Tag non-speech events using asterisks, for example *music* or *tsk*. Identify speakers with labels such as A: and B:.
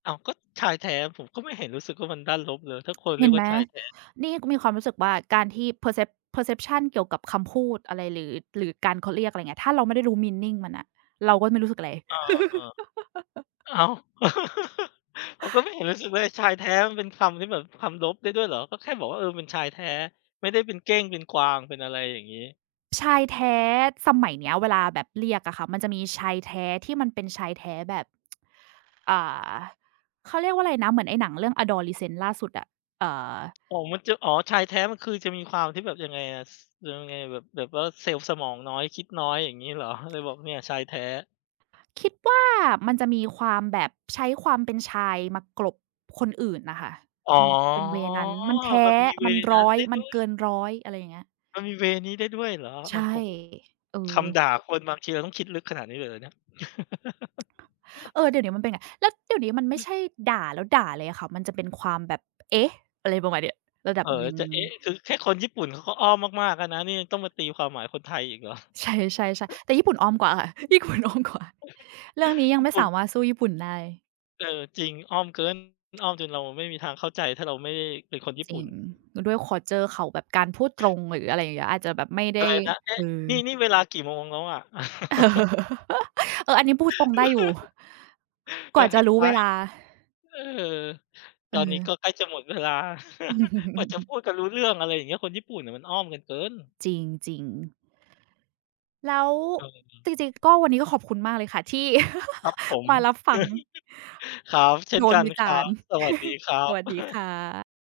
A: อ้าว ก็ชายแท้ ผมก็ไม่เห็นรู้สึกว่ามันด้านลบเลย ถ้าคนเ
B: เ
A: รี
B: ห็
A: ย
B: น
A: กว
B: ไ
A: ่
B: ห
A: า
B: ม
A: ชายแท้
B: นี่ก็มีความรู้สึกว่า การที่ percept perception เกี่ยวกับคำพูดอะไร หรือ หรือการ เขาเรียก อะไรเงี้ย ถ้าเราไม่ได้รู้ meaning มันน่ะ เราก็ไม่รู้สึกอะไร
A: อ้อ เออ
B: *laughs*
A: อ้าว *chuckles* ผมก็ไม
B: *gasps*
A: ่เห็นรู้สึกว่า ไอ้ชายแท้มันเป็นคำที่แบบ คำลบได้ด้วยเหรอ? ก็แค่บอกว่า เออ เป็นชายแท้ ไม่ได้เป็นเก้งเป็นกวาง เป็นอะไรอย่างงี้
B: ชายแท้ สมัยเนี้ยเวลาแบบเรียกอะค่ะ มันจะมีชายแท้ ที่มันเป็นชายแท้แบบ *tsk* อ่า เขาเรียกว่าไรนะ เหมือนไอ้หนังเรื่อง Adolescence ล่าสุดอะ? เอ่อ
A: อ๋อ มันจะ อ๋อ ชายแท้มันคือจะมีความที่แบบ ยังไงอะ ซ ย ยังไง แบบ แบบว่าเซลล์สมองน้อย คิดน้อย อย่างงี้เหรอ? เลยบอกเนี่ยชายแท้
B: คิดว่ามันจะมีความแบบ ใช้ความเป็นชายมากลบคนอื่นน่ะค่ะ
A: อ๋อ
B: เป็น เป็น เวย์ นั้น มันแท้
A: มันมี เว
B: มัน
A: ย์
B: ร
A: นั้น
B: ้อย
A: ได้
B: มั
A: ด
B: น
A: ้ว
B: เ
A: ย
B: กินร้อย อะไรอย่างเงี้ย
A: มันมี เวย์ นี้ได้ด้วยเหรอ?
B: ใ
A: โ
B: ช
A: อ
B: ่
A: ้โฮ
B: เอ
A: ค
B: อ
A: ำด่าคน บางทีเราต้องคิดลึกขนาดนี้เลยเหรอเนี่ย? *laughs*
B: เออ เดี๋ยวเนี้ยมันเป็นเงี้ย แล้วเดี๋ยวนี้มันไม่ใช่ด่าแล้วด่าเลยอะค่ะ มันจะเป็นความแบบ เอ๊ะ อะไรประมาณเนี้ย ระดั
A: เอ
B: บ
A: ่อ
B: หน
A: แล
B: ึ
A: ้
B: ่
A: ว
B: ง
A: จะเอ๊ะ อือ คือแค่คนญี่ปุ่นเขาก็อ้อมมาก ๆ แล้วนะ นี่ยังต้องมาตีความหมายคนไทยอีก เหรอ?
B: ใช่เลย ใช่ ๆ แต่ญี่ปุ่นอ้อมกว่าค่ะ ญี่ปุ่นอ้อมกว่า
A: *chuckles*
B: เรื่องนี้ยั
A: ญ
B: ง
A: ี
B: ไ
A: ่
B: ม่
A: ปุ
B: ส
A: ่น
B: ามารถสู้ญี่ปุ่นได้
A: เออ จริง อ้อมเกิน มันอ้อมจนเราไม่มีทางเข้าใจ ถ้าเราไม่ได้เป็นคนญี่
B: จ
A: ป
B: ร
A: ุ
B: ิ
A: ่น
B: ง แล้วด้วย คัลเชอร์ เขาแบบการพูดตรง หรืออะไรอย่างเงี้ย อาจจะแบบไม่ได
A: อะ
B: ้
A: ไรนะ เอ๊
B: เอ
A: ะ
B: อ
A: นี่ นี่เวลากี่โมงแล้วอะ?
B: เอ
A: *giggles*
B: อ อันนี้พูดตรงได้อยู่
A: *laughs* เอ
B: ก
A: อ
B: ว่า
A: ใ
B: จ
A: ห้
B: ะร
A: ท
B: ู้
A: า
B: เว
A: ย
B: ลา
A: เออ ตอนนี้ก
B: เออ
A: ็ใกล้จะหมดเวลา *chuckles* กว่าจะพู
B: *chuckles*
A: ดกันรู้เรื่อง อะไรอย่างเงี้ย คนญี่ปุ่นน่ะมันอ้อมกันเกิน
B: จริง ๆ แล้ว
A: เออ
B: จริง ๆ ก็ วันนี้ก็ขอบคุณมากเลยค่ะที่
A: ครับผม
B: *giggles* มารับฟัง
A: *chuckles* ครับ เช่
B: โด
A: นก
B: น
A: ัน
B: วิจ
A: ครั
B: ารณ
A: บ
B: ์
A: สวัสดี
B: *chuckles*
A: ครั
B: ส
A: บ
B: วัสดีค่
A: *chuckles*
B: ะ